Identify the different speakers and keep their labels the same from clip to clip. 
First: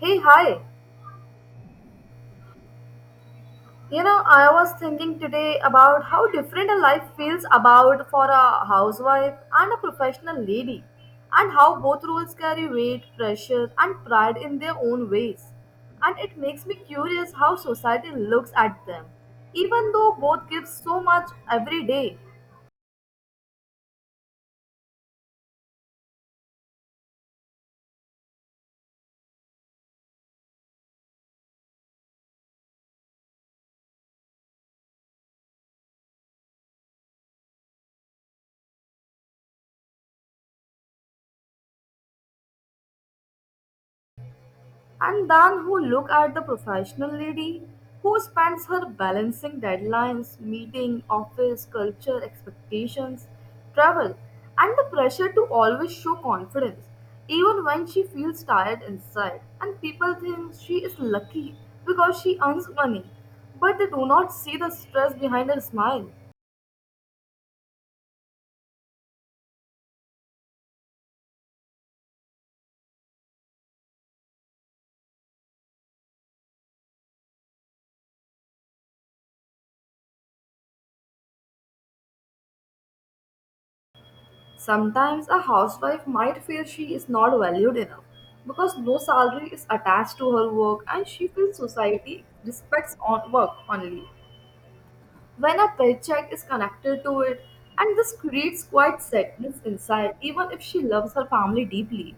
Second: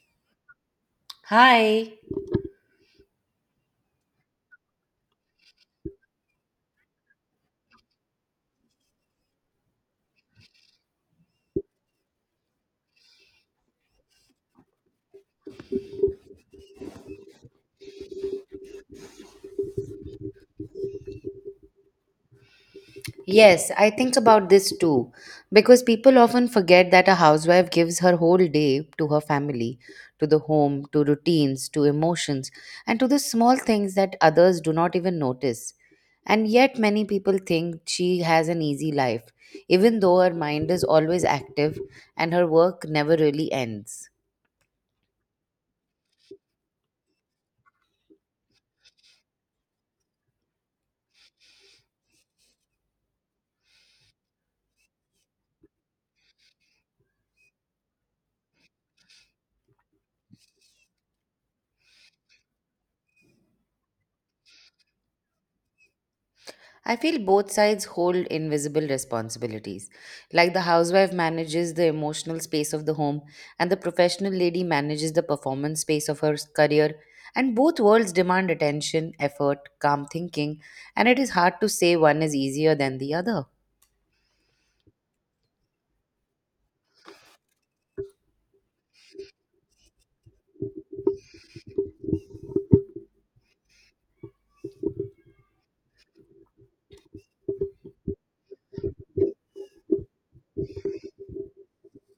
Speaker 1: Hey, hi.
Speaker 2: Hi.
Speaker 1: You know, I was thinking today about how different a life feels about for a housewife and a professional lady, and how both roles carry weight, pressure, and pride in their own ways. And it makes me curious how society looks at them, even though both give so much every day.
Speaker 2: Yes, I think about this too, because people often forget that a housewife gives her whole day to her family, to the home, to routines, to emotions, and to the small things that others do not even notice. And yet, many people think she has an easy life, even though her mind is always active and her work never really ends.
Speaker 1: And then who look at the professional lady who spends her balancing deadlines, meeting, office, culture, expectations, travel, and the pressure to always show confidence, even when she feels tired inside. And people think she is lucky because she earns money, but they do not see the stress behind her smile.
Speaker 2: I feel both sides hold invisible responsibilities. Like the housewife manages the emotional space of the home, and the professional lady manages the performance space of her career. And both worlds demand attention, effort, calm thinking, and it is hard to say one is easier than the other.
Speaker 1: Sometimes a housewife might feel she is not valued enough because no salary is attached to her work and she feels society respects on work only when a paycheck is connected to it and this creates quite sadness inside even if she loves her family deeply.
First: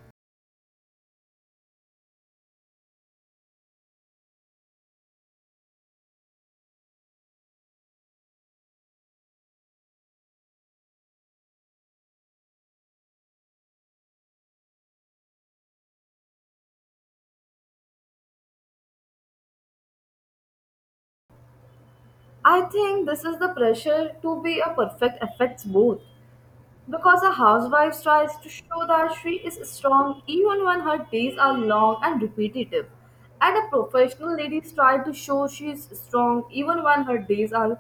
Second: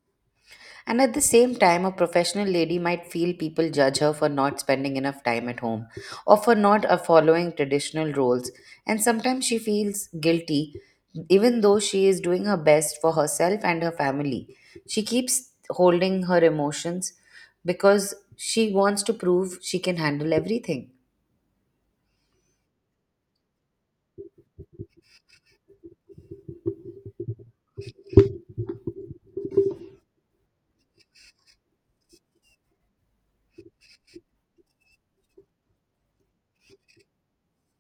Speaker 2: And at the same time, a professional lady might feel people judge her for not spending enough time at home or for not following traditional roles. And sometimes she feels guilty, even though she is doing her best for herself and her family. She keeps holding her emotions because she wants to prove she can handle everything.
Speaker 1: I think this is the pressure to be a perfect affects both. Because a housewife tries to show that she is strong even when her days are long and repetitive. And a professional lady tries to show she is strong even when her days are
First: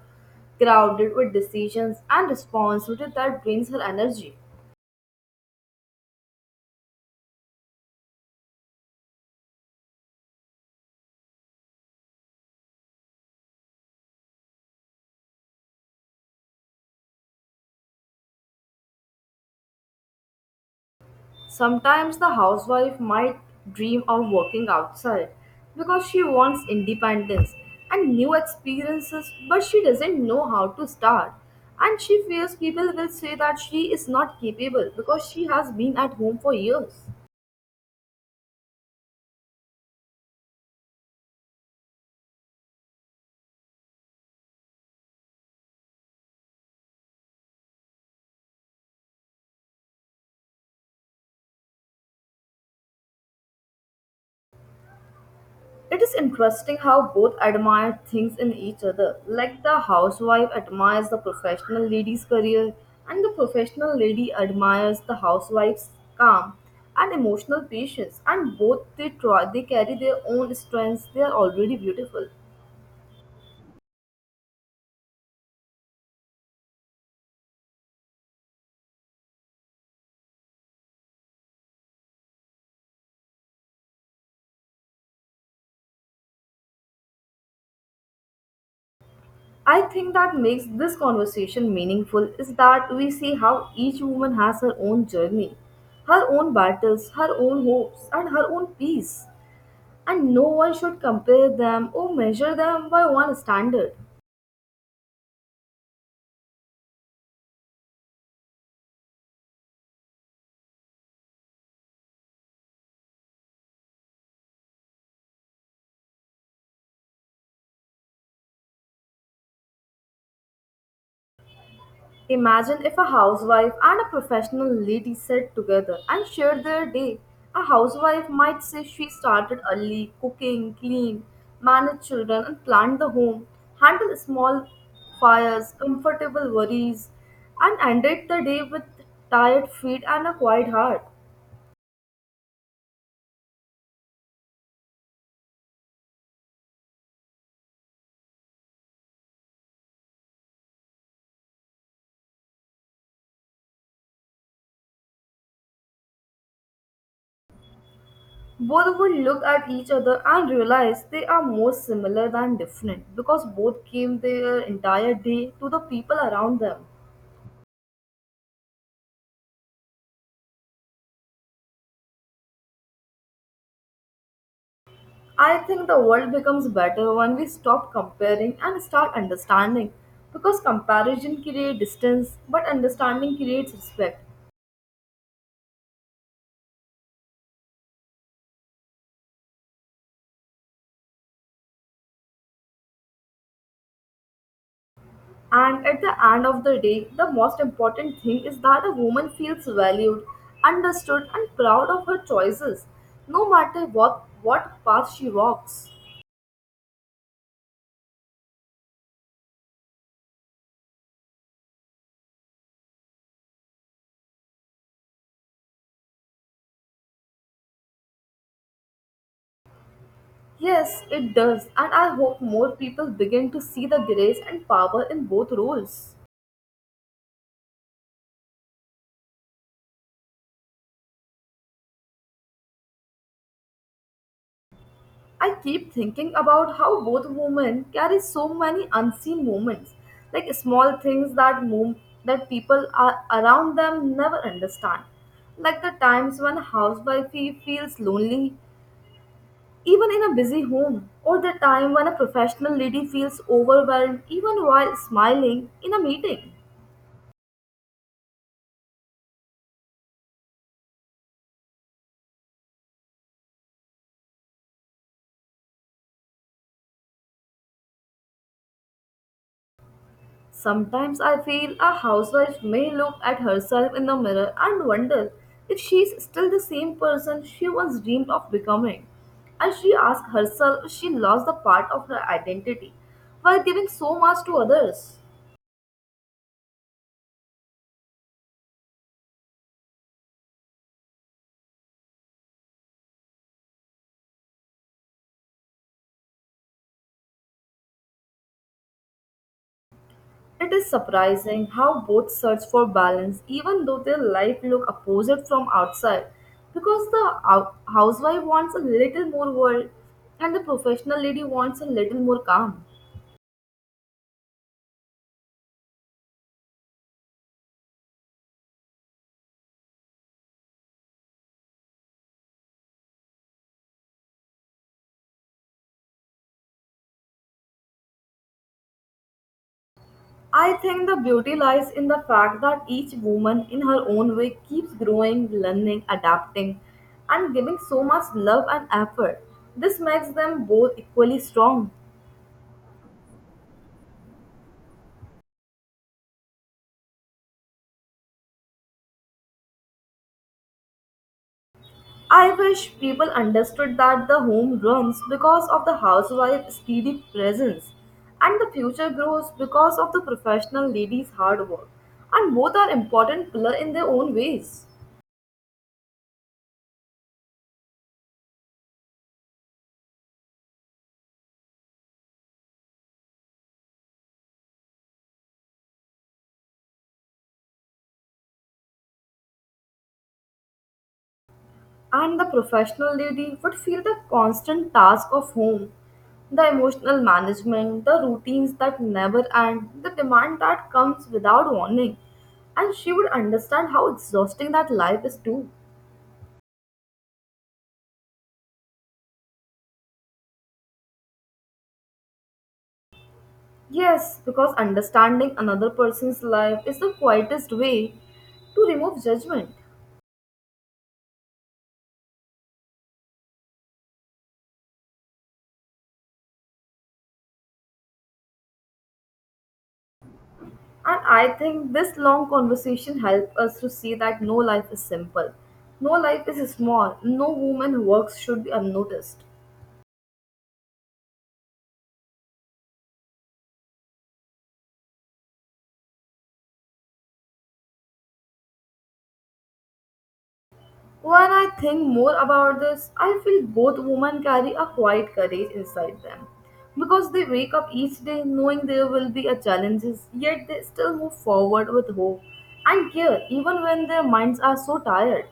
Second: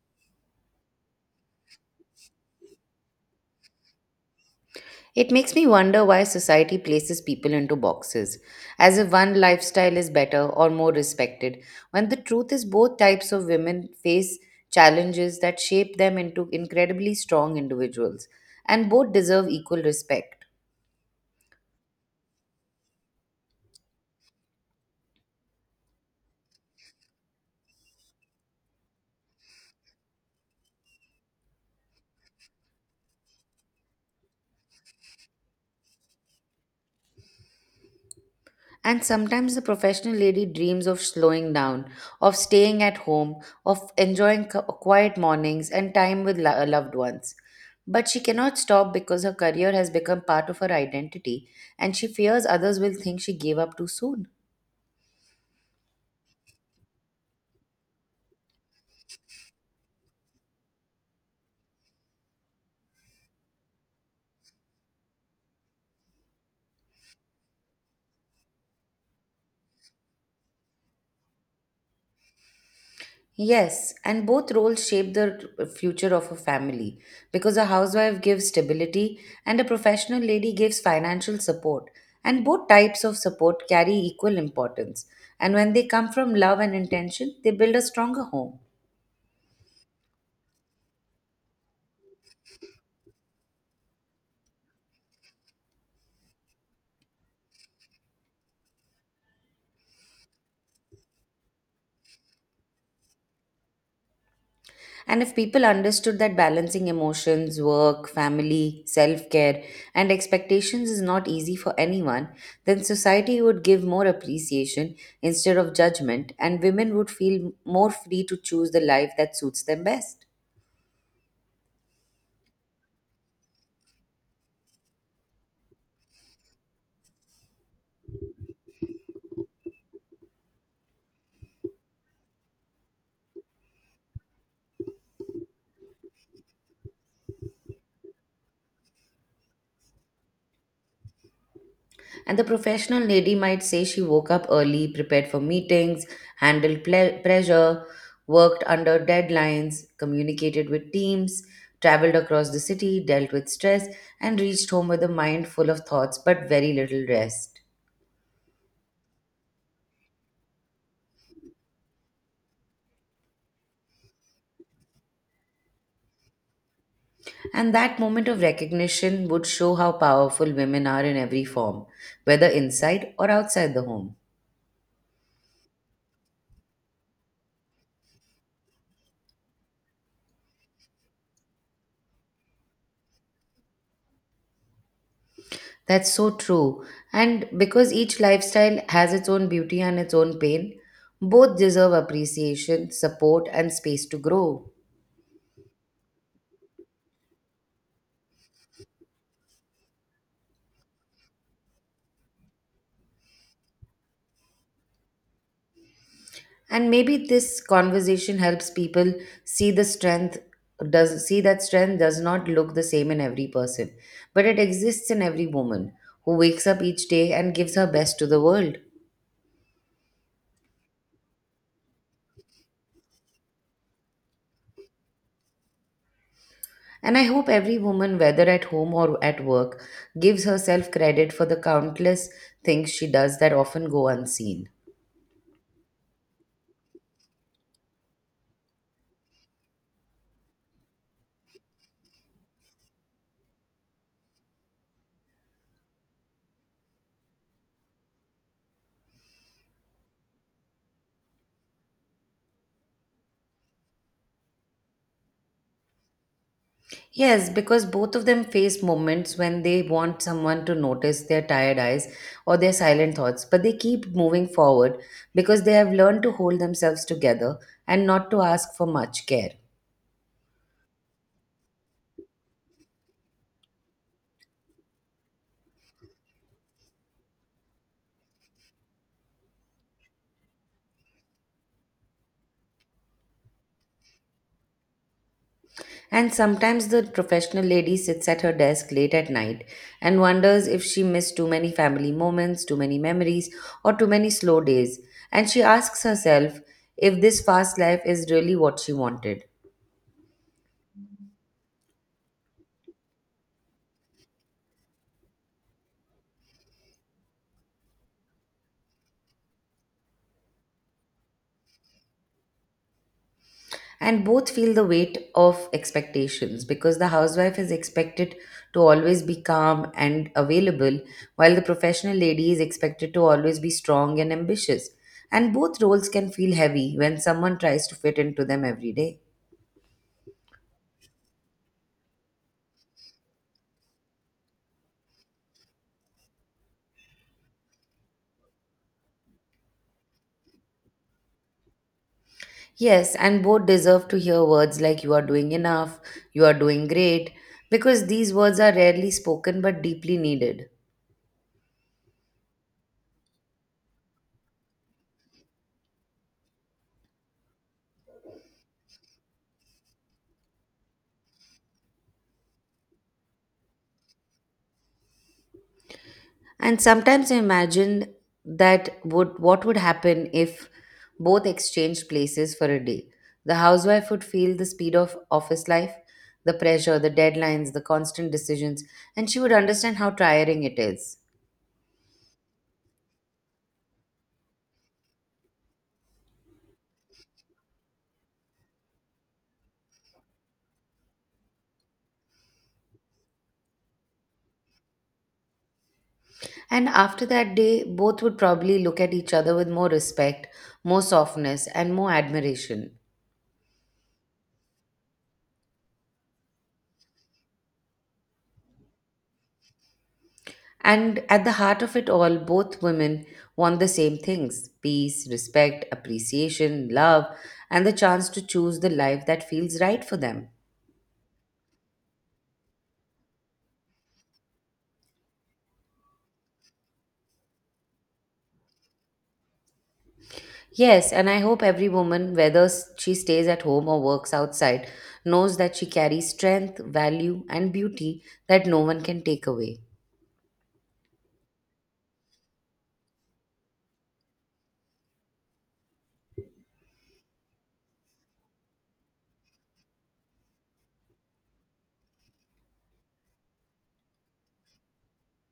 Speaker 1: crowded with decisions and responsibility that drains her energy.
Speaker 2: It makes me wonder why society places people into boxes, as if one lifestyle is better or more respected, when the truth is both types of women face challenges that shape them into incredibly strong individuals, and both deserve equal respect.
Speaker 1: Sometimes the housewife might dream of working outside because she wants independence and new experiences, but she doesn't know how to start. And she fears people will say that she is not capable because she has been at home for years.
Speaker 2: And sometimes the professional lady dreams of slowing down, of staying at home, of enjoying quiet mornings and time with loved ones. But she cannot stop because her career has become part of her identity and she fears others will think she gave up too soon.
Speaker 1: It is interesting how both admire things in each other. Like the housewife admires the professional lady's career, and the professional lady admires the housewife's calm and emotional patience. And both they carry their own strengths. They are already beautiful.
Speaker 2: Yes, and both roles shape the future of a family because a housewife gives stability and a professional lady gives financial support. And both types of support carry equal importance. And when they come from love and intention, they build a stronger home.
Speaker 1: I think that makes this conversation meaningful is that we see how each woman has her own journey, her own battles, her own hopes, and her own peace. And no one should compare them or measure them by one standard.
Speaker 2: And if people understood that balancing emotions, work, family, self care, and expectations is not easy for anyone, then society would give more appreciation instead of judgment, and women would feel more free to choose the life that suits them best.
Speaker 1: Imagine if a housewife and a professional lady sat together and shared their day. A housewife might say she started early, cooking, clean, managed children, and planned the home, handled small fires, comfortable worries, and ended the day with tired feet and a quiet heart.
Speaker 2: And the professional lady might say she woke up early, prepared for meetings, handled pressure, worked under deadlines, communicated with teams, traveled across the city, dealt with stress, and reached home with a mind full of thoughts but very little rest.
Speaker 1: Both would look at each other and realize they are more similar than different because both gave their entire day to the people around them.
Speaker 2: And that moment of recognition would show how powerful women are in every form, whether inside or outside the home.
Speaker 1: I think the world becomes better when we stop comparing and start understanding because comparison creates distance but understanding creates respect.
Speaker 2: That's so true. And because each lifestyle has its own beauty and its own pain, both deserve appreciation, support, and space to grow.
Speaker 1: And at the end of the day, the most important thing is that a woman feels valued, understood, and proud of her choices, no matter what path she walks.
Speaker 2: And maybe this conversation helps people see the strength does see that strength does not look the same in every person, but it exists in every woman who wakes up each day and gives her best to the world.
Speaker 1: Yes, it does, and I hope more people begin to see the grace and power in both roles.
Speaker 2: And I hope every woman, whether at home or at work, gives herself credit for the countless things she does that often go unseen.
Speaker 1: I keep thinking about how both women carry so many unseen moments, like small things that move that people are around them never understand, like the times when a housewife feels lonely, even in a busy home, or the time when a professional lady feels overwhelmed even while smiling in a meeting.
Speaker 2: Yes, because both of them face moments when they want someone to notice their tired eyes or their silent thoughts, but they keep moving forward because they have learned to hold themselves together and not to ask for much care.
Speaker 1: Sometimes I feel a housewife may look at herself in the mirror and wonder if she's still the same person she once dreamed of becoming. And she asks herself if she lost the part of her identity while giving so much to others.
Speaker 2: And sometimes the professional lady sits at her desk late at night and wonders if she missed too many family moments, too many memories, or too many slow days. And she asks herself if this fast life is really what she wanted.
Speaker 1: It is surprising how both search for balance even though their life look opposite from outside because the housewife wants a little more world and the professional lady wants a little more calm.
Speaker 2: And both feel the weight of expectations because the housewife is expected to always be calm and available, while the professional lady is expected to always be strong and ambitious, and both roles can feel heavy when someone tries to fit into them every day.
Speaker 1: I think the beauty lies in the fact that each woman, in her own way, keeps growing, learning, adapting, and giving so much love and effort. This makes them both equally strong.
Speaker 2: Yes, and both deserve to hear words like, you are doing enough, you are doing great, because these words are rarely spoken but deeply needed.
Speaker 1: I wish people understood that the home runs because of the housewife's steady presence, and the future grows because of the professional lady's hard work. And both are important pillar in their own ways.
Speaker 2: And sometimes I imagine that would what would happen if both exchanged places for a day. The housewife would feel the speed of office life, the pressure, the deadlines, the constant decisions, and she would understand how tiring it is.
Speaker 1: And the professional lady would feel the constant task of home, the emotional management, the routines that never end, the demand that comes without warning. And she would understand how exhausting that life is too.
Speaker 2: And after that day, both would probably look at each other with more respect, more softness, and more admiration.
Speaker 1: Yes, because understanding another person's life is the quietest way to remove judgment.
Speaker 2: And at the heart of it all, both women want the same things: peace, respect, appreciation, love, and the chance to choose the life that feels right for them.
Speaker 1: And I think this long conversation helped us to see that no life is simple, no life is small, no woman who works should be unnoticed.
Speaker 2: Yes, and I hope every woman, whether she stays at home or works outside, knows that she carries strength, value, and beauty that no one can take away.
Speaker 1: When I think more about this, I feel both women carry a quiet courage inside them because they wake up each day knowing there will be a challenges, yet they still move forward with hope and care even when their minds are so tired.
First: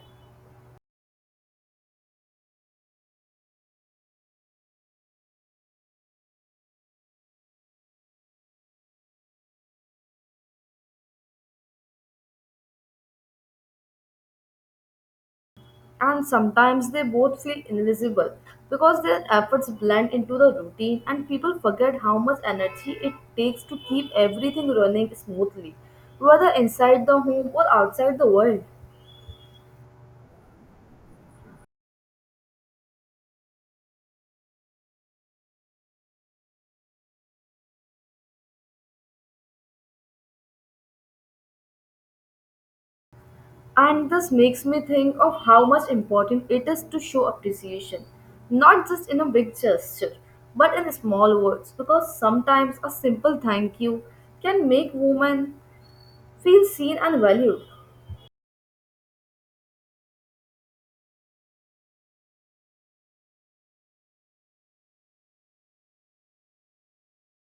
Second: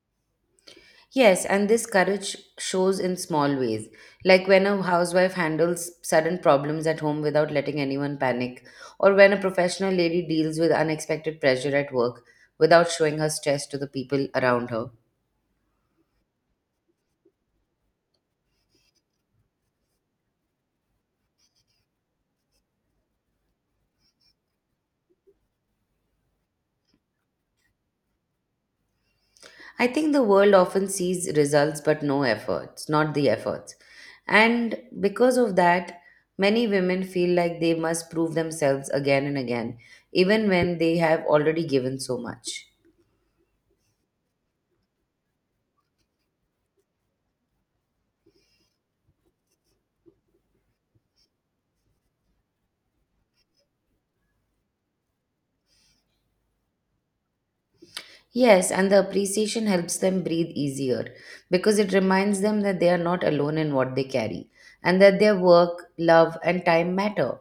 Speaker 2: Yes, and this courage shows in small ways, like when a housewife handles sudden problems at home without letting anyone panic, or when a professional lady deals with unexpected pressure at work without showing her stress to the people around her.
Speaker 1: And sometimes they both feel invisible because their efforts blend into the routine and people forget how much energy it takes to keep everything running smoothly, whether inside the home or outside the world.
Speaker 2: I think the world often sees results but no efforts, not the efforts. And because of that, many women feel like they must prove themselves again and again, even when they have already given so much.
Speaker 1: And this makes me think of how much important it is to show appreciation, not just in a big gesture, but in small words, because sometimes a simple thank you can make women feel seen and valued.
Speaker 2: Yes, and the appreciation helps them breathe easier because it reminds them that they are not alone in what they carry and that their work, love, and time matter.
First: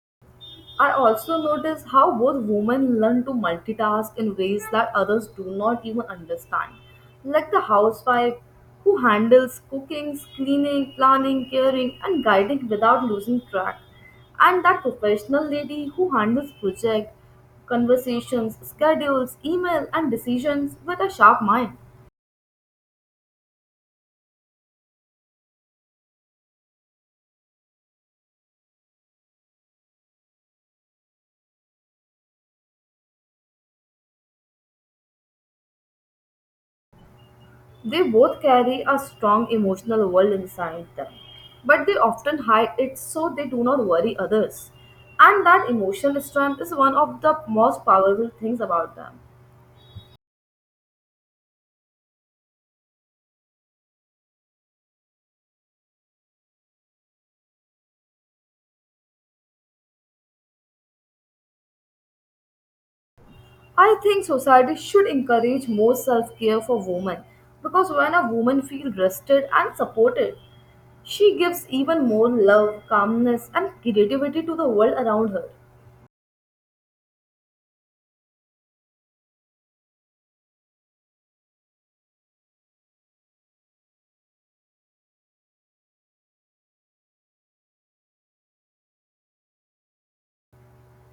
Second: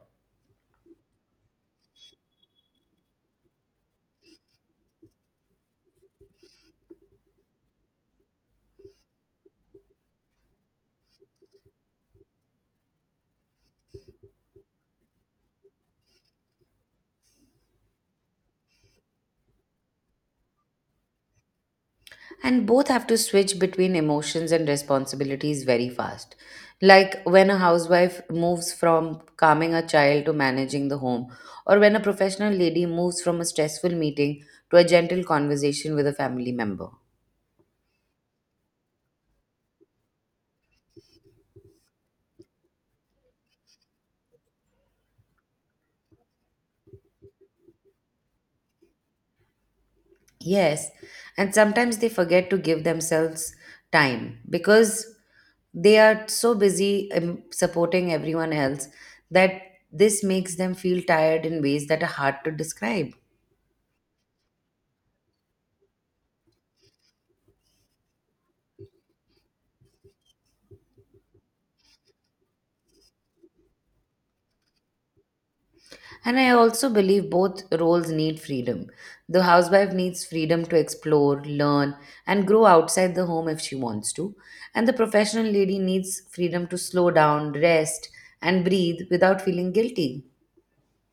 Speaker 1: I also notice how both women learn to multitask in ways that others do not even understand. Like the housewife who handles cooking, cleaning, planning, caring, and guiding without losing track. And that professional lady who handles project, conversations, schedules, email, and decisions with a sharp mind.
Speaker 2: And both have to switch between emotions and responsibilities very fast. Like when a housewife moves from calming a child to managing the home, or when a professional lady moves from a stressful meeting to a gentle conversation with a family member.
Speaker 1: They both carry a strong emotional world inside them, but they often hide it so they do not worry others. And that emotional strength is one of the most powerful things about them.
Speaker 2: Yes, and sometimes they forget to give themselves time because they are so busy supporting everyone else, that this makes them feel tired in ways that are hard to describe.
Speaker 1: I think society should encourage more self care for women because when a woman feels rested and supported, she gives even more love, calmness, and creativity to the world around her.
Speaker 2: And I also believe both roles need freedom. The housewife needs freedom to explore, learn, and grow outside the home if she wants to. And the professional lady needs freedom to slow down, rest, and breathe without feeling guilty.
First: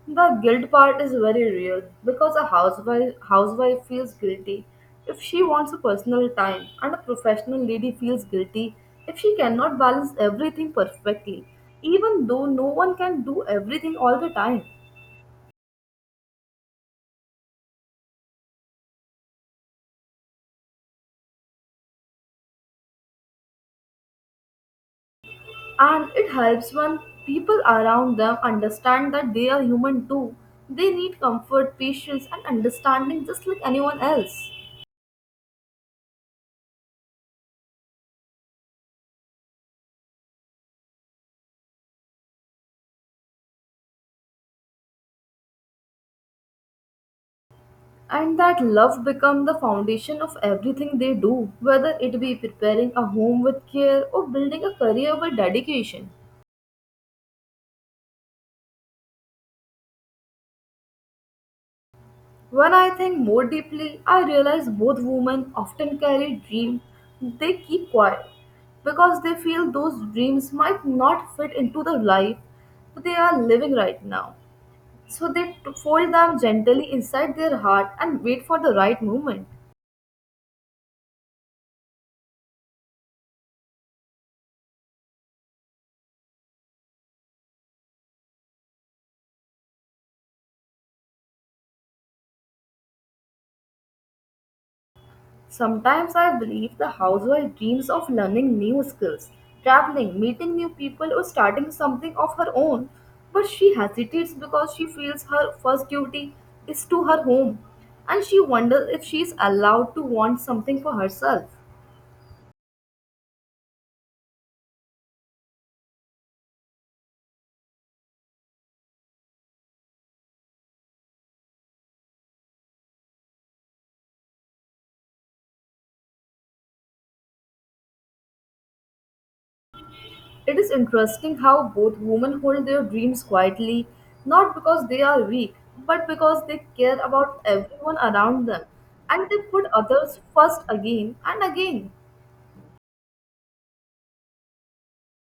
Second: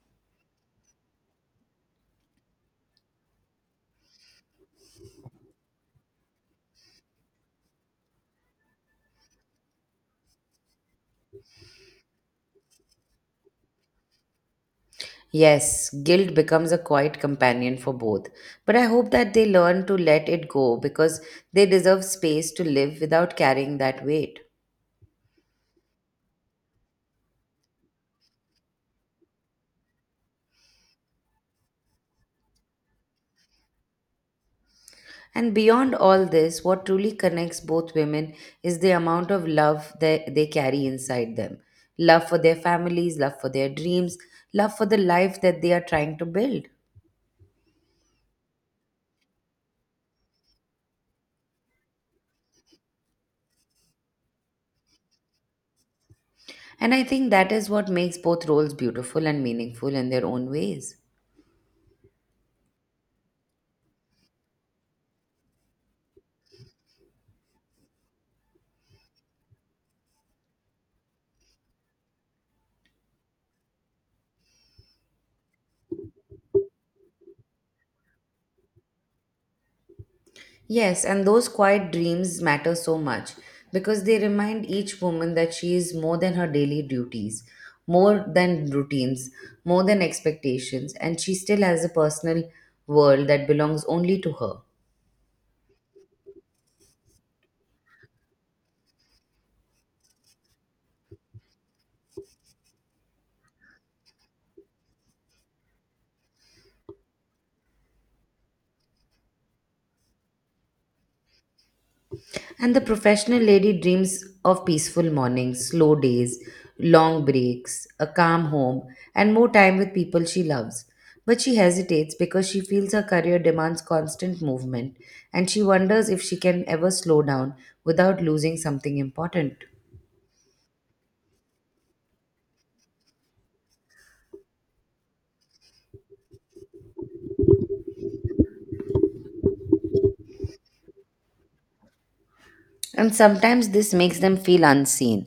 Speaker 1: The guilt part is very real because a housewife feels guilty if she wants a personal time, and a professional lady feels guilty if she cannot balance everything perfectly, even though no one can do everything all the time.
Speaker 2: Yes, guilt becomes a quiet companion for both. But I hope that they learn to let it go, because they deserve space to live without carrying that weight.
Speaker 1: And it helps when people around them understand that they are human too. They need comfort, patience, and understanding just like anyone else.
Speaker 2: And beyond all this, what truly connects both women is the amount of love they carry inside them: love for their families, love for their dreams, love for the life that they are trying to build.
Speaker 1: And that love become the foundation of everything they do whether it be preparing a home with care or building a career with dedication.
Speaker 2: And I think that is what makes both roles beautiful and meaningful in their own ways.
Speaker 1: When I think more deeply I realize both women often carry dreams they keep quiet because they feel those dreams might not fit into the life they are living right now so they fold them gently inside their heart and wait for the right moment.
Speaker 2: Yes, and those quiet dreams matter so much because they remind each woman that she is more than her daily duties, more than routines, more than expectations, and she still has a personal world that belongs only to her.
Speaker 1: Sometimes I believe the housewife dreams of learning new skills, traveling, meeting new people, or starting something of her own. But she hesitates because she feels her first duty is to her home and she wonders if she is allowed to want something for herself.
Speaker 2: And the professional lady dreams of peaceful mornings, slow days, long breaks, a calm home, and more time with people she loves. But she hesitates because she feels her career demands constant movement, and she wonders if she can ever slow down without losing something important.
Speaker 1: It is interesting how both women hold their dreams quietly, not because they are weak, but because they care about everyone around them and they put others first again and again.
Speaker 2: And sometimes this makes them feel unseen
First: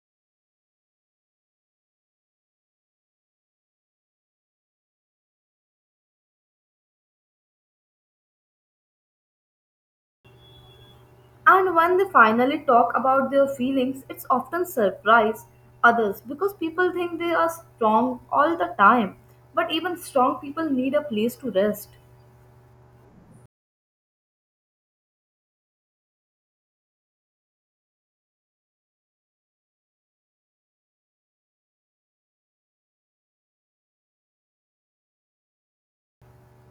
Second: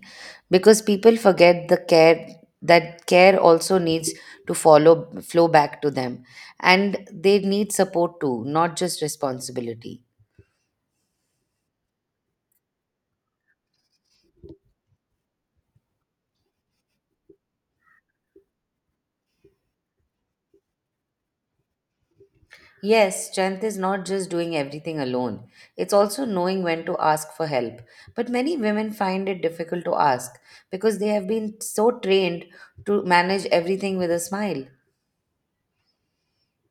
Speaker 2: because people forget the care that care also needs to follow flow back to them, and they need support too, not just responsibility.
Speaker 1: And when they finally talk about their feelings, it's often surprise others because people think they are strong all the time. But even strong people need a place to rest.
Speaker 2: Yes, strength is not just doing everything alone. It's also knowing when to ask for help. But many women find it difficult to ask because they have been so trained to manage everything with a smile.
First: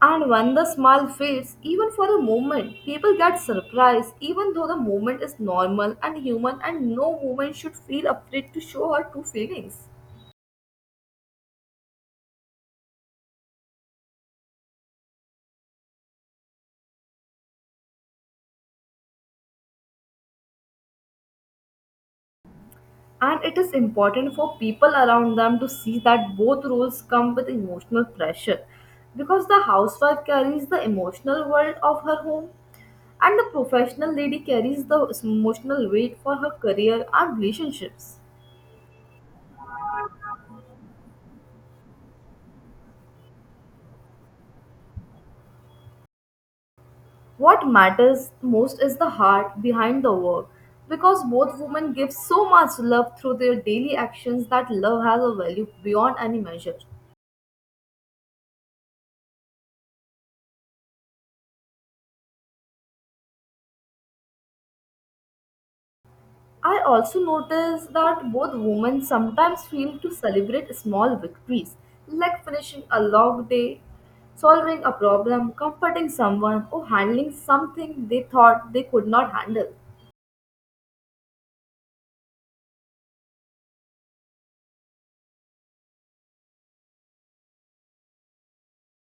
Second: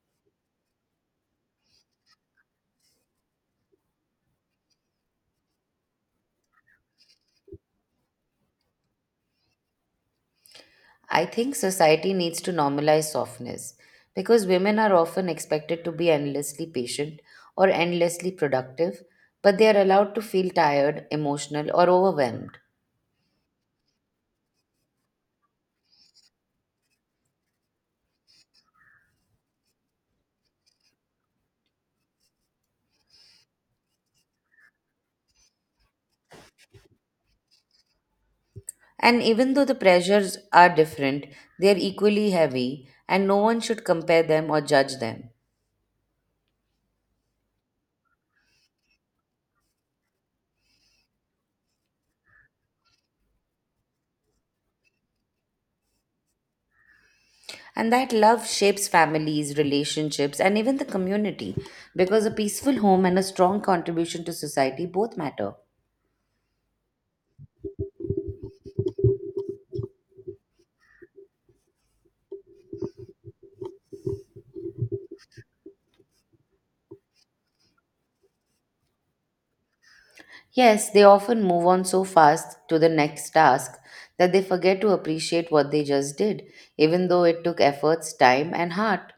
Speaker 1: And when the smile fades, even for a moment, people get surprised, even though the moment is normal and human, and no woman should feel afraid to show her true feelings.
Speaker 2: I think society needs to normalize softness, because women are often expected to be endlessly patient or endlessly productive, but they are allowed to feel tired, emotional, or overwhelmed.
Speaker 1: And it is important for people around them to see that both roles come with emotional pressure because the housewife carries the emotional world of her home and the professional lady carries the emotional weight for her career and relationships.
Speaker 2: And even though the pressures are different, they are equally heavy, and no one should compare them or judge them.
Speaker 1: What matters most is the heart behind the work because both women give so much love through their daily actions that love has a value beyond any measure.
Speaker 2: And that love shapes families, relationships, and even the community, because a peaceful home and a strong contribution to society both matter.
Speaker 1: I also notice that both women sometimes fail to celebrate small victories, like finishing a long day, solving a problem, comforting someone, or handling something they thought they could not handle.
Speaker 2: Yes, they often move on so fast to the next task that they forget to appreciate what they just did, even though it took efforts, time, and heart.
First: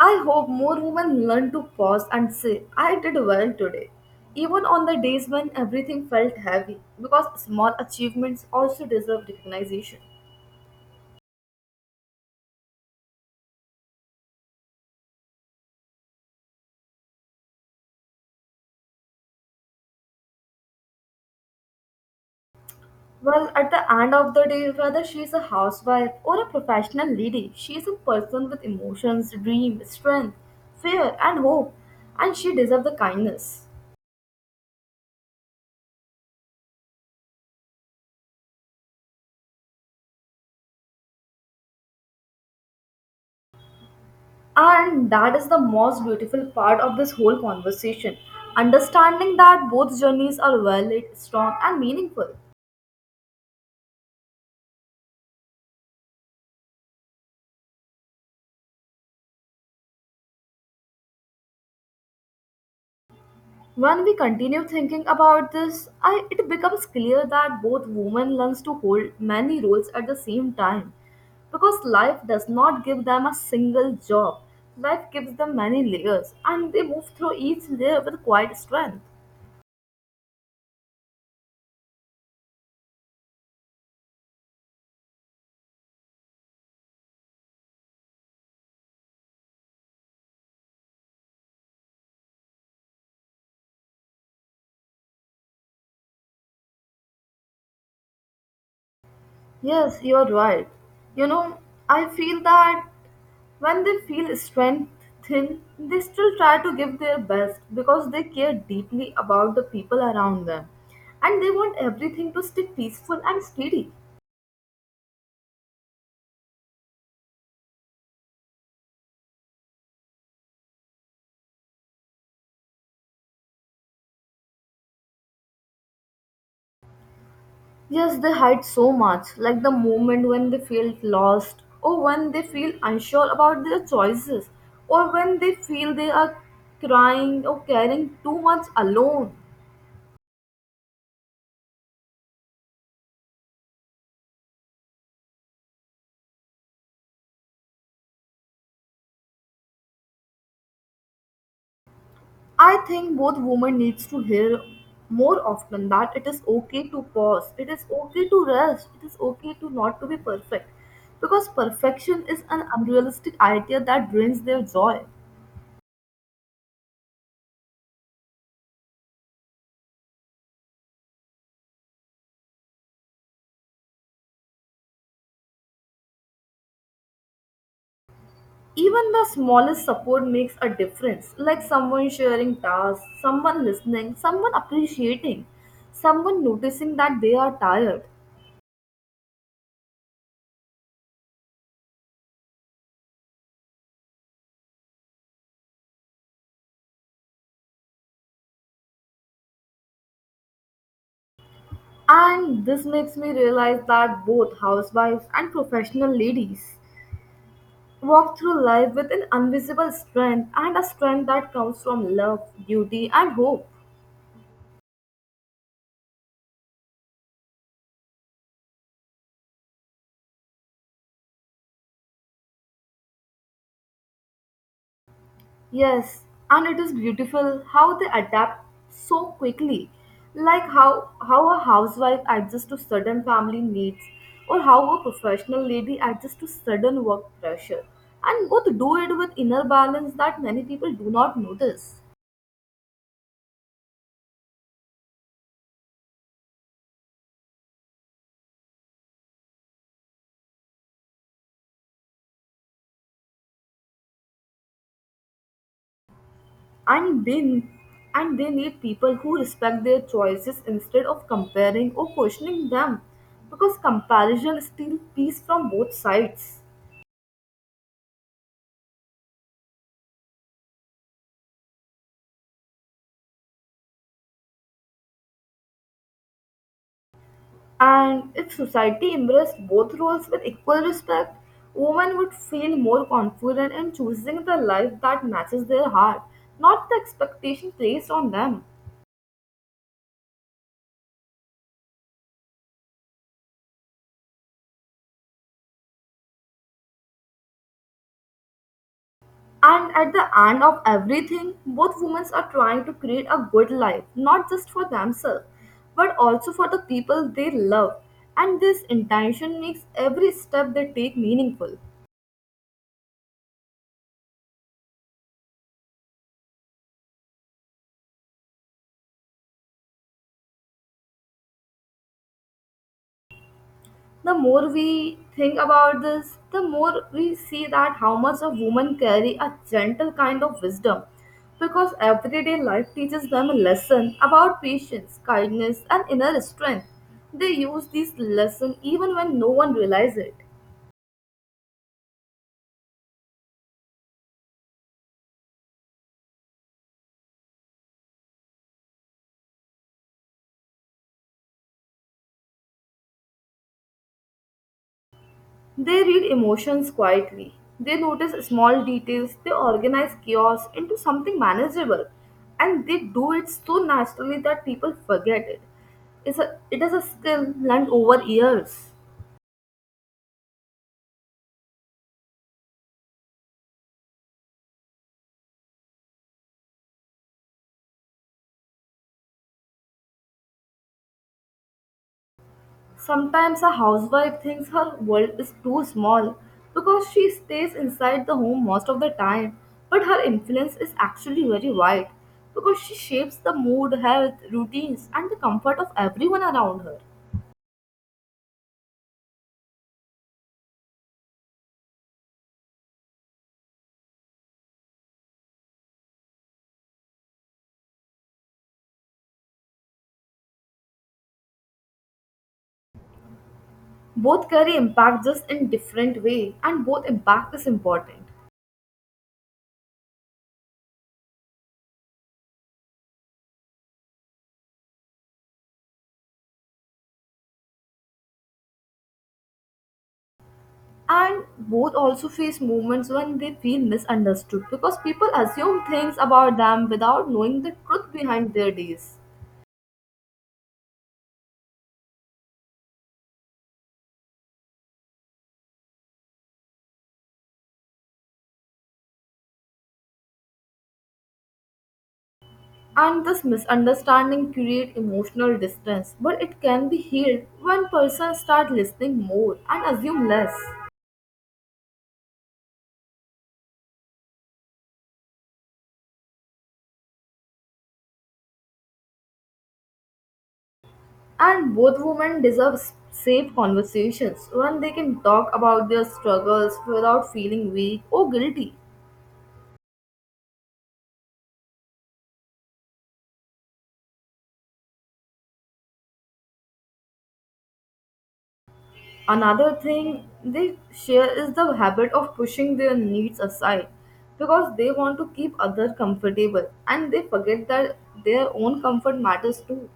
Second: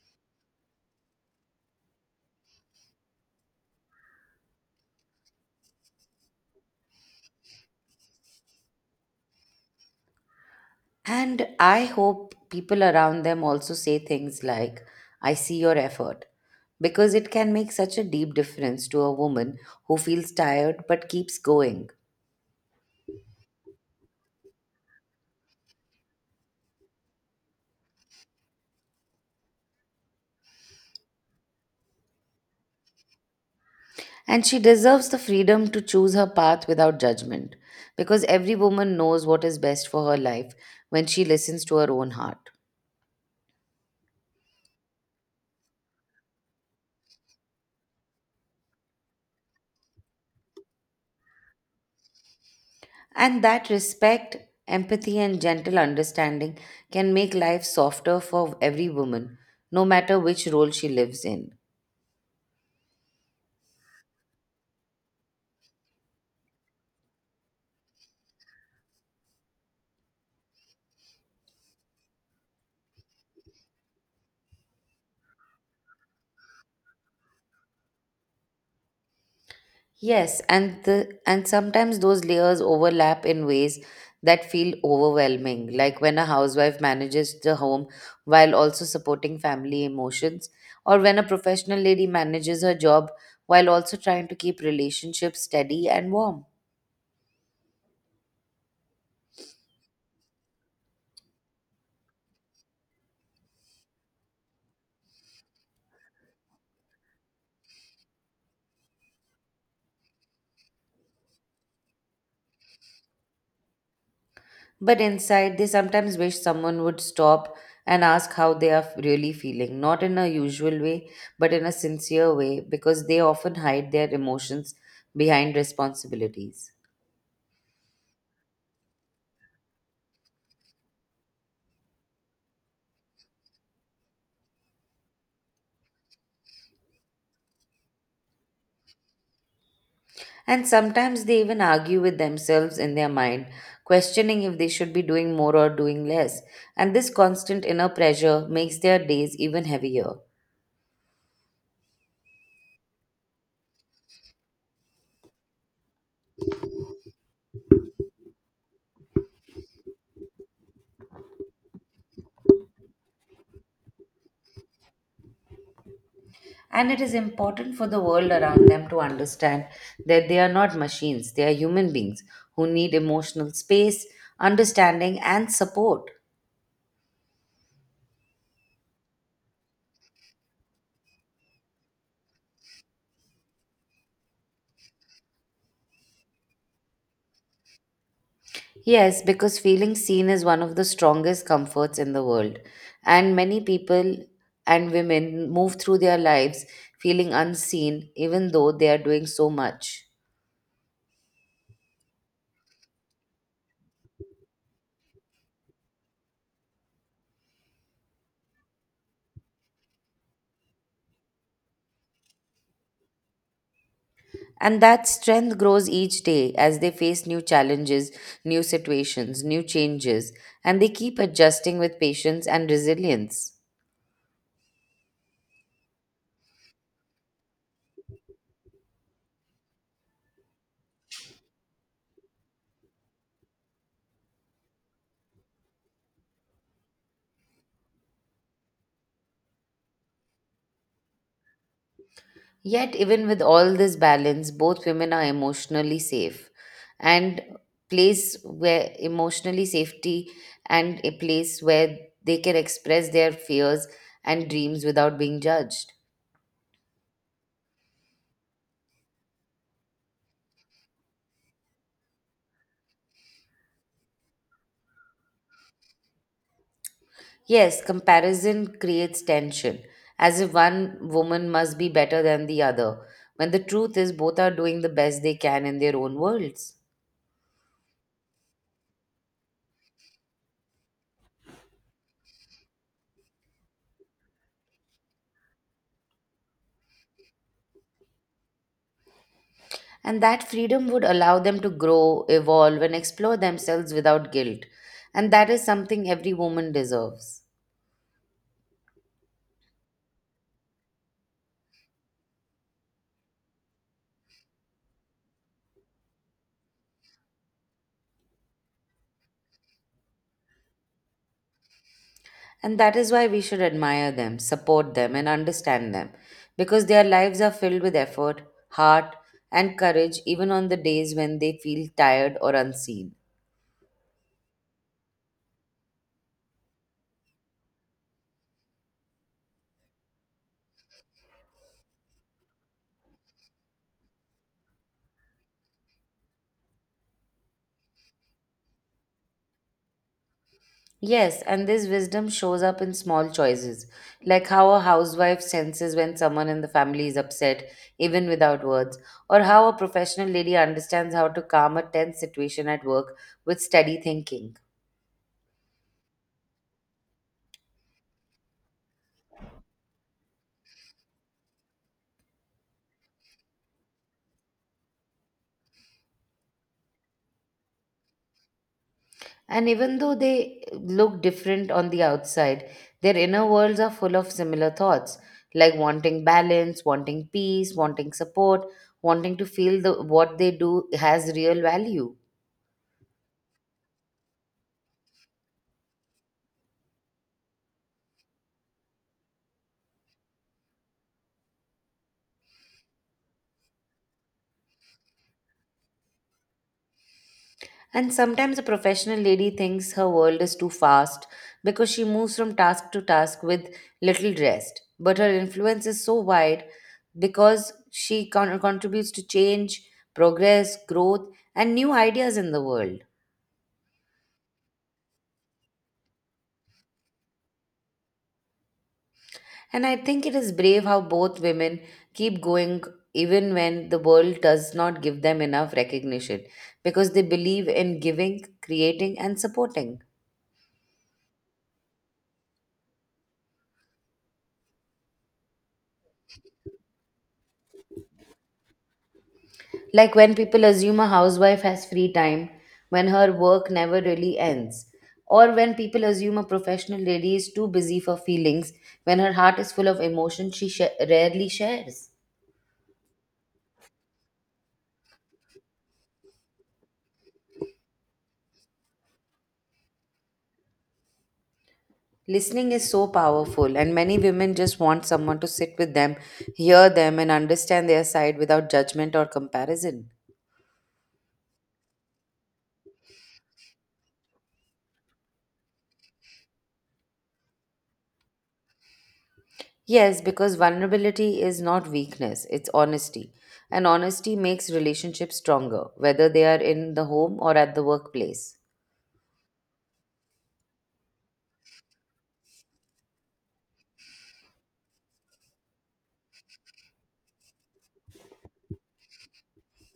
Speaker 1: I hope more women learn to pause and say, I did well today, even on the days when everything felt heavy, because small achievements also deserve recognition.
Speaker 2: And I hope people around them also say things like, I see your effort, because it can make such a deep difference to a woman who feels tired but keeps going.
Speaker 1: Well, at the end of the day, whether she is a housewife or a professional lady, she is a person with emotions, dream, strength, fear, and hope, and she deserves the kindness.
Speaker 2: And she deserves the freedom to choose her path without judgment, because every woman knows what is best for her life when she listens to her own heart.
Speaker 1: And that is the most beautiful part of this whole conversation understanding that both journeys are valid, strong, and meaningful.
Speaker 2: And that respect, empathy, and gentle understanding can make life softer for every woman, no matter which role she lives in.
Speaker 1: When we continue thinking about this, it becomes clear that both women learn to hold many roles at the same time because life does not give them a single job. Life gives them many layers and they move through each layer with quiet strength.
Speaker 2: Yes, and sometimes those layers overlap in ways that feel overwhelming, like when a housewife manages the home while also supporting family emotions, or when a professional lady manages her job while also trying to keep relationships steady and warm.
Speaker 1: Yes, you're right. You know, I feel that when they feel strength thin, they still try to give their best because they care deeply about the people around them and they want everything to stay peaceful and steady.
Speaker 2: But inside, they sometimes wish someone would stop and ask how they are really feeling, not in a usual way, but in a sincere way, because they often hide their emotions behind responsibilities.
Speaker 1: Yes, they hide so much, like the moment when they feel lost or when they feel unsure about their choices or when they feel they are crying or caring too much alone.
Speaker 2: And sometimes they even argue with themselves in their mind, questioning if they should be doing more or doing less. And this constant inner pressure makes their days even heavier.
Speaker 1: I think both women needs to hear more often that it is okay to pause, it is okay to rest, it is okay to not to be perfect. Because perfection is an unrealistic idea that drains their joy.
Speaker 2: And it is important for the world around them to understand that they are not machines, they are human beings who need emotional space, understanding, and support.
Speaker 1: Even the smallest support makes a difference, like someone sharing tasks, someone listening, someone appreciating, someone noticing that they are tired.
Speaker 2: Yes, because feeling seen is one of the strongest comforts in the world. And many people and women move through their lives feeling unseen, even though they are doing so much.
Speaker 1: And this makes me realize that both housewives and professional ladies walk through life with an invisible strength and a strength that comes from love, duty, and hope.
Speaker 2: And that strength grows each day as they face new challenges, new situations, new changes, and they keep adjusting with patience and resilience.
Speaker 1: Yes, and it is beautiful how they adapt so quickly. Like how a housewife adjusts to sudden family needs, or how a professional lady adjusts to sudden work pressure. And both do it with inner balance that many people do not notice.
Speaker 2: Yet, even with all this balance, both women are emotionally safe, and place where emotionally safety and a place where they can express their fears and dreams without being judged.
Speaker 1: and they and they need people who respect their choices instead of comparing or questioning them, because comparison steals peace from both sides.
Speaker 2: Yes, comparison creates tension, as if one woman must be better than the other, when the truth is both are doing the best they can in their own worlds.
Speaker 1: And if society embraced both roles with equal respect, women would feel more confident in choosing the life that matches their heart, not the expectation placed on them.
Speaker 2: And that freedom would allow them to grow, evolve, and explore themselves without guilt. And that is something every woman deserves.
Speaker 1: And at the end of everything, both women are trying to create a good life, not just for themselves, but also for the people they love. And this intention makes every step they take meaningful.
Speaker 2: And that is why we should admire them, support them, and understand them, because their lives are filled with effort, heart, and courage, even on the days when they feel tired or unseen.
Speaker 1: The more we think about this, the more we see that how much a woman carry a gentle kind of wisdom, because everyday life teaches them a lesson about patience, kindness and inner strength. They use these lessons even when no one realizes it.
Speaker 2: Yes, and this wisdom shows up in small choices, like how a housewife senses when someone in the family is upset, even without words, or how a professional lady understands how to calm a tense situation at work with steady thinking.
Speaker 1: They read emotions quietly. They notice small details. They organize chaos into something manageable. And they do it so naturally that people forget it. It is a skill learned over years.
Speaker 2: And even though they look different on the outside, their inner worlds are full of similar thoughts, like wanting balance, wanting peace, wanting support, wanting to feel the, what they do has real value.
Speaker 1: Sometimes a housewife thinks her world is too small because she stays inside the home most of the time, but her influence is actually very wide because she shapes the mood, health, routines, and the comfort of everyone around her.
Speaker 2: And sometimes a professional lady thinks her world is too fast because she moves from task to task with little rest. But her influence is so wide because she contributes to change, progress, growth, and new ideas in the world.
Speaker 1: Both carry impact just in different way and both impact is important.
Speaker 2: And I think it is brave how both women keep going even when the world does not give them enough recognition because they believe in giving, creating, and supporting.
Speaker 1: And both also face moments when they feel misunderstood because people assume things about them without knowing the truth behind their deeds.
Speaker 2: Like when people assume a housewife has free time, when her work never really ends, or when people assume a professional lady is too busy for feelings, when her heart is full of emotion she rarely shares.
Speaker 1: And this misunderstanding create emotional distance, but it can be healed when persons start listening more and assume less.
Speaker 2: Listening is so powerful, and many women just want someone to sit with them, hear them, and understand their side without judgment or comparison.
Speaker 1: And both women deserve safe conversations when they can talk about their struggles without feeling weak or guilty.
Speaker 2: Yes, because vulnerability is not weakness, it's honesty. And honesty makes relationships stronger, whether they are in the home or at the workplace.
Speaker 1: Another thing they share is the habit of pushing their needs aside because they want to keep others comfortable and they forget that their own comfort matters too.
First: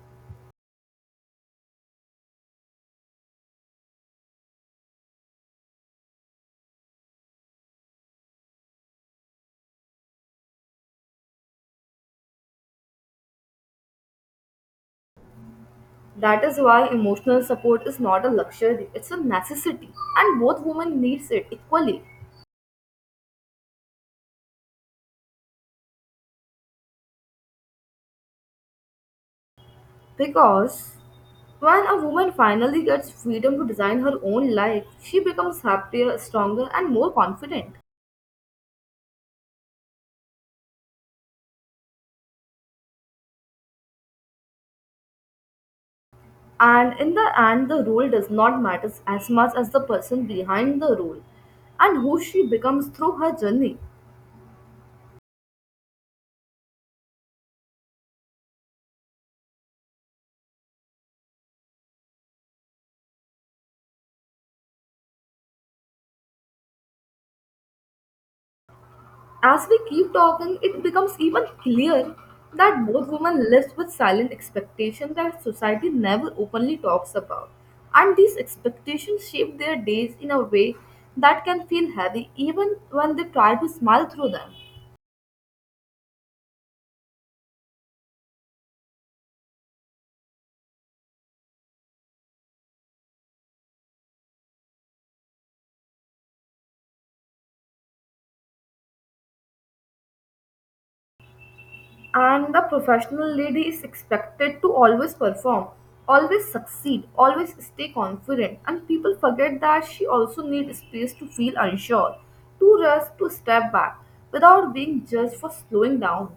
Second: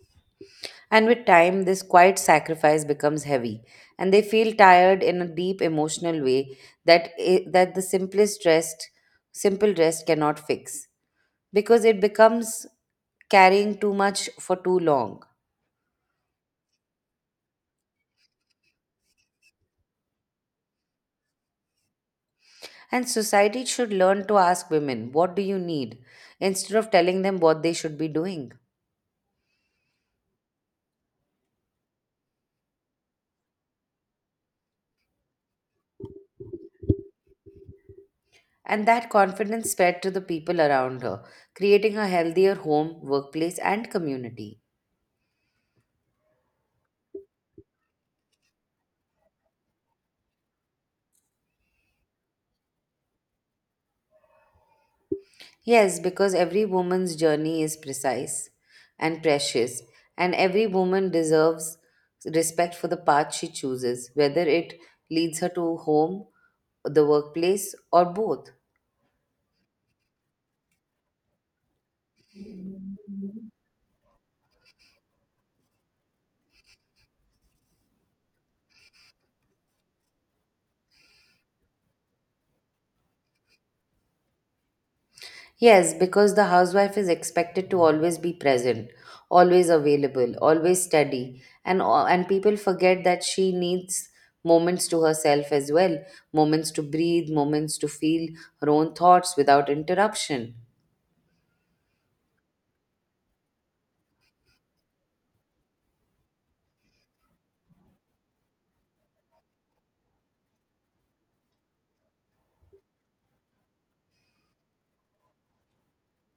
Speaker 2: And with time, this quiet sacrifice becomes heavy, and they feel tired in a deep emotional way that the simplest rest, simple rest cannot fix because it becomes carrying too much for too long.
Speaker 1: That is why emotional support is not a luxury, it's a necessity, and both women needs it equally.
Speaker 2: And society should learn to ask women, what do you need? Instead of telling them what they should be doing.
Speaker 1: Because when a woman finally gets freedom to design her own life, she becomes happier, stronger and more confident.
Speaker 2: And that confidence spread to the people around her, creating a healthier home, workplace, and community.
Speaker 1: And in the end, the role does not matter as much as the person behind the role and who she becomes through her journey.
Speaker 2: Yes, because every woman's journey is precise and precious, and every woman deserves respect for the path she chooses, whether it leads her to home, the workplace, or both.
Speaker 1: As we keep talking, it becomes even clear that both women live with silent expectations that society never openly talks about. And these expectations shape their days in a way that can feel heavy even when they try to smile through them.
Speaker 2: Yes, because the housewife is expected to always be present, always available, always steady, and and people forget that she needs moments to herself as well, moments to breathe, moments to feel her own thoughts without interruption.
Speaker 1: And the professional lady is expected to always perform, always succeed, always stay confident, and people forget that she also needs space to feel unsure, to rest, to step back, without being judged for slowing down.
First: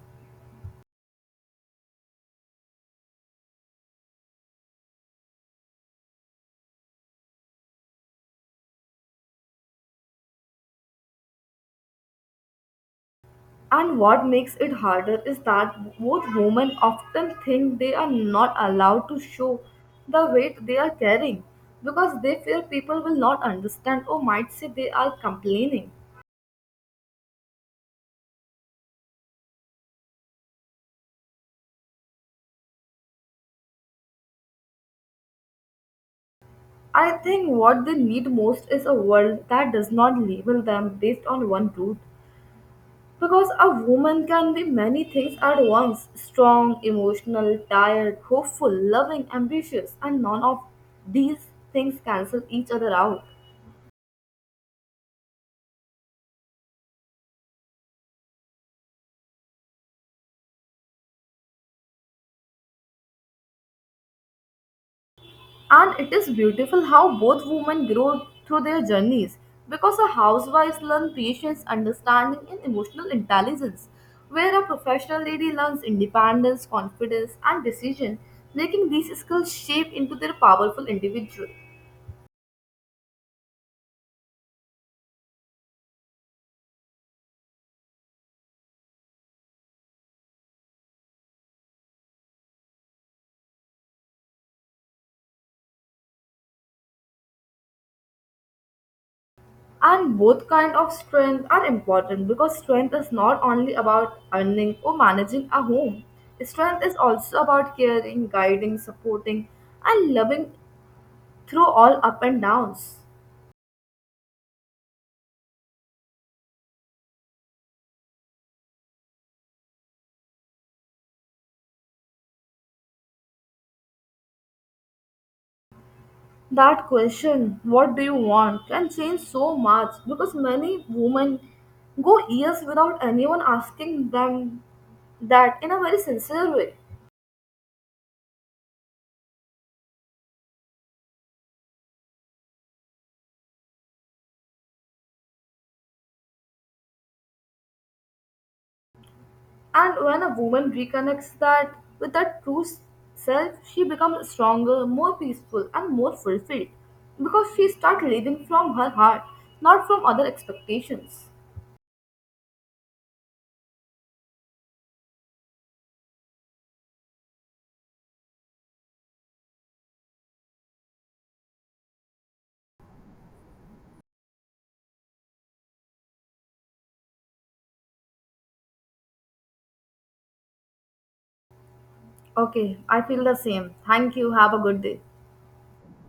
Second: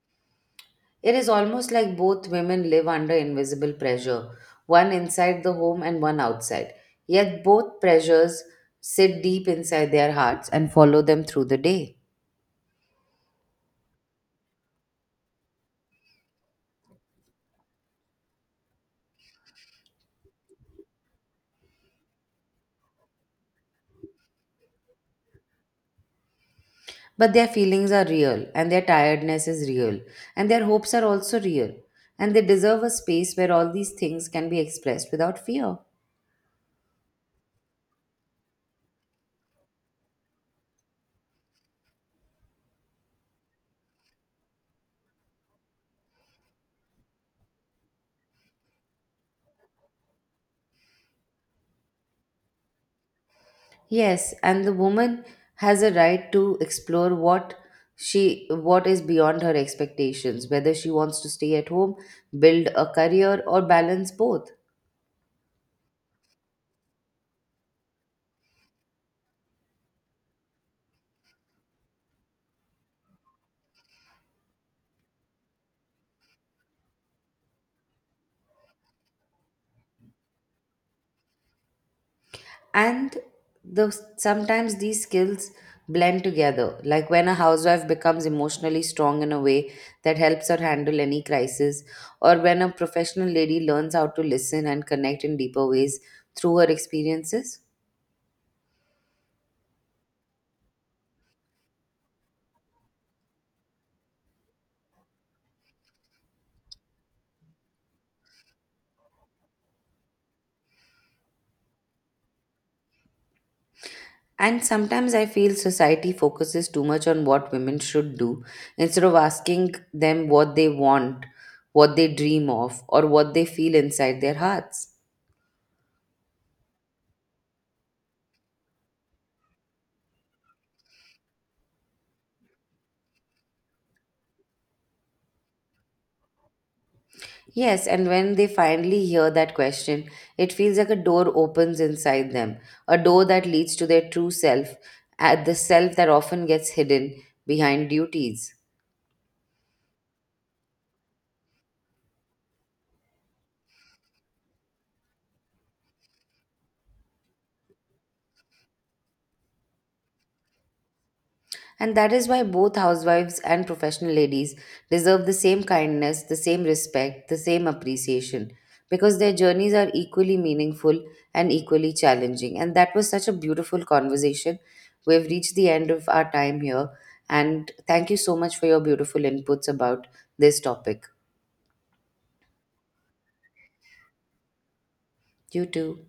Speaker 2: It is almost like both women live under invisible pressure, one inside the home and one outside. Yet both pressures sit deep inside their hearts and follow them through the day.
Speaker 1: And what makes it harder is that both women often think they are not allowed to show the weight they are carrying because they fear people will not understand or might say they are complaining.
Speaker 2: But their feelings are real, and their tiredness is real, and their hopes are also real. And they deserve a space where all these things can be expressed without fear.
Speaker 1: I think what they need most is a world that does not label them based on one route. Because a woman can be many things at once: strong, emotional, tired, hopeful, loving, ambitious, and none of these things cancel each other out.
Speaker 2: Yes, and the woman has a right to explore what is beyond her expectations, whether she wants to stay at home, build a career or balance both.
Speaker 1: And it is beautiful how both women grow through their journeys, because a housewife learns patience, understanding, and emotional intelligence, where a professional lady learns independence, confidence, and decision making. These skills shape into their powerful individual.
Speaker 2: And the sometimes these skills blend together, like when a housewife becomes emotionally strong in a way that helps her handle any crisis, or when a professional lady learns how to listen and connect in deeper ways through her experiences.
Speaker 1: And both kind of strength are important because strength is not only about earning or managing a home. Strength is also about caring, guiding, supporting, and loving through all up and downs.
Speaker 2: And sometimes I feel society focuses too much on what women should do instead of asking them what they want, what they dream of, or what they feel inside their hearts.
Speaker 1: That question, what do you want, can change so much because many women go years without anyone asking them that in a very sincere way.
Speaker 2: Yes, and when they finally hear that question, it feels like a door opens inside them, a door that leads to their true self, at the self that often gets hidden behind duties.
Speaker 1: And when a woman reconnects that with her true self, she becomes stronger, more peaceful, and more fulfilled because she starts living from her heart, not from other expectations.
Speaker 2: And that is why both housewives and professional ladies deserve the same kindness, the same respect, the same appreciation, because their journeys are equally meaningful and equally challenging. And that was such a beautiful conversation. We've reached the end of our time here. And thank you so much for your beautiful inputs about this topic.
Speaker 1: Okay, I feel the same. Thank you. Have a good day.
Speaker 2: You too.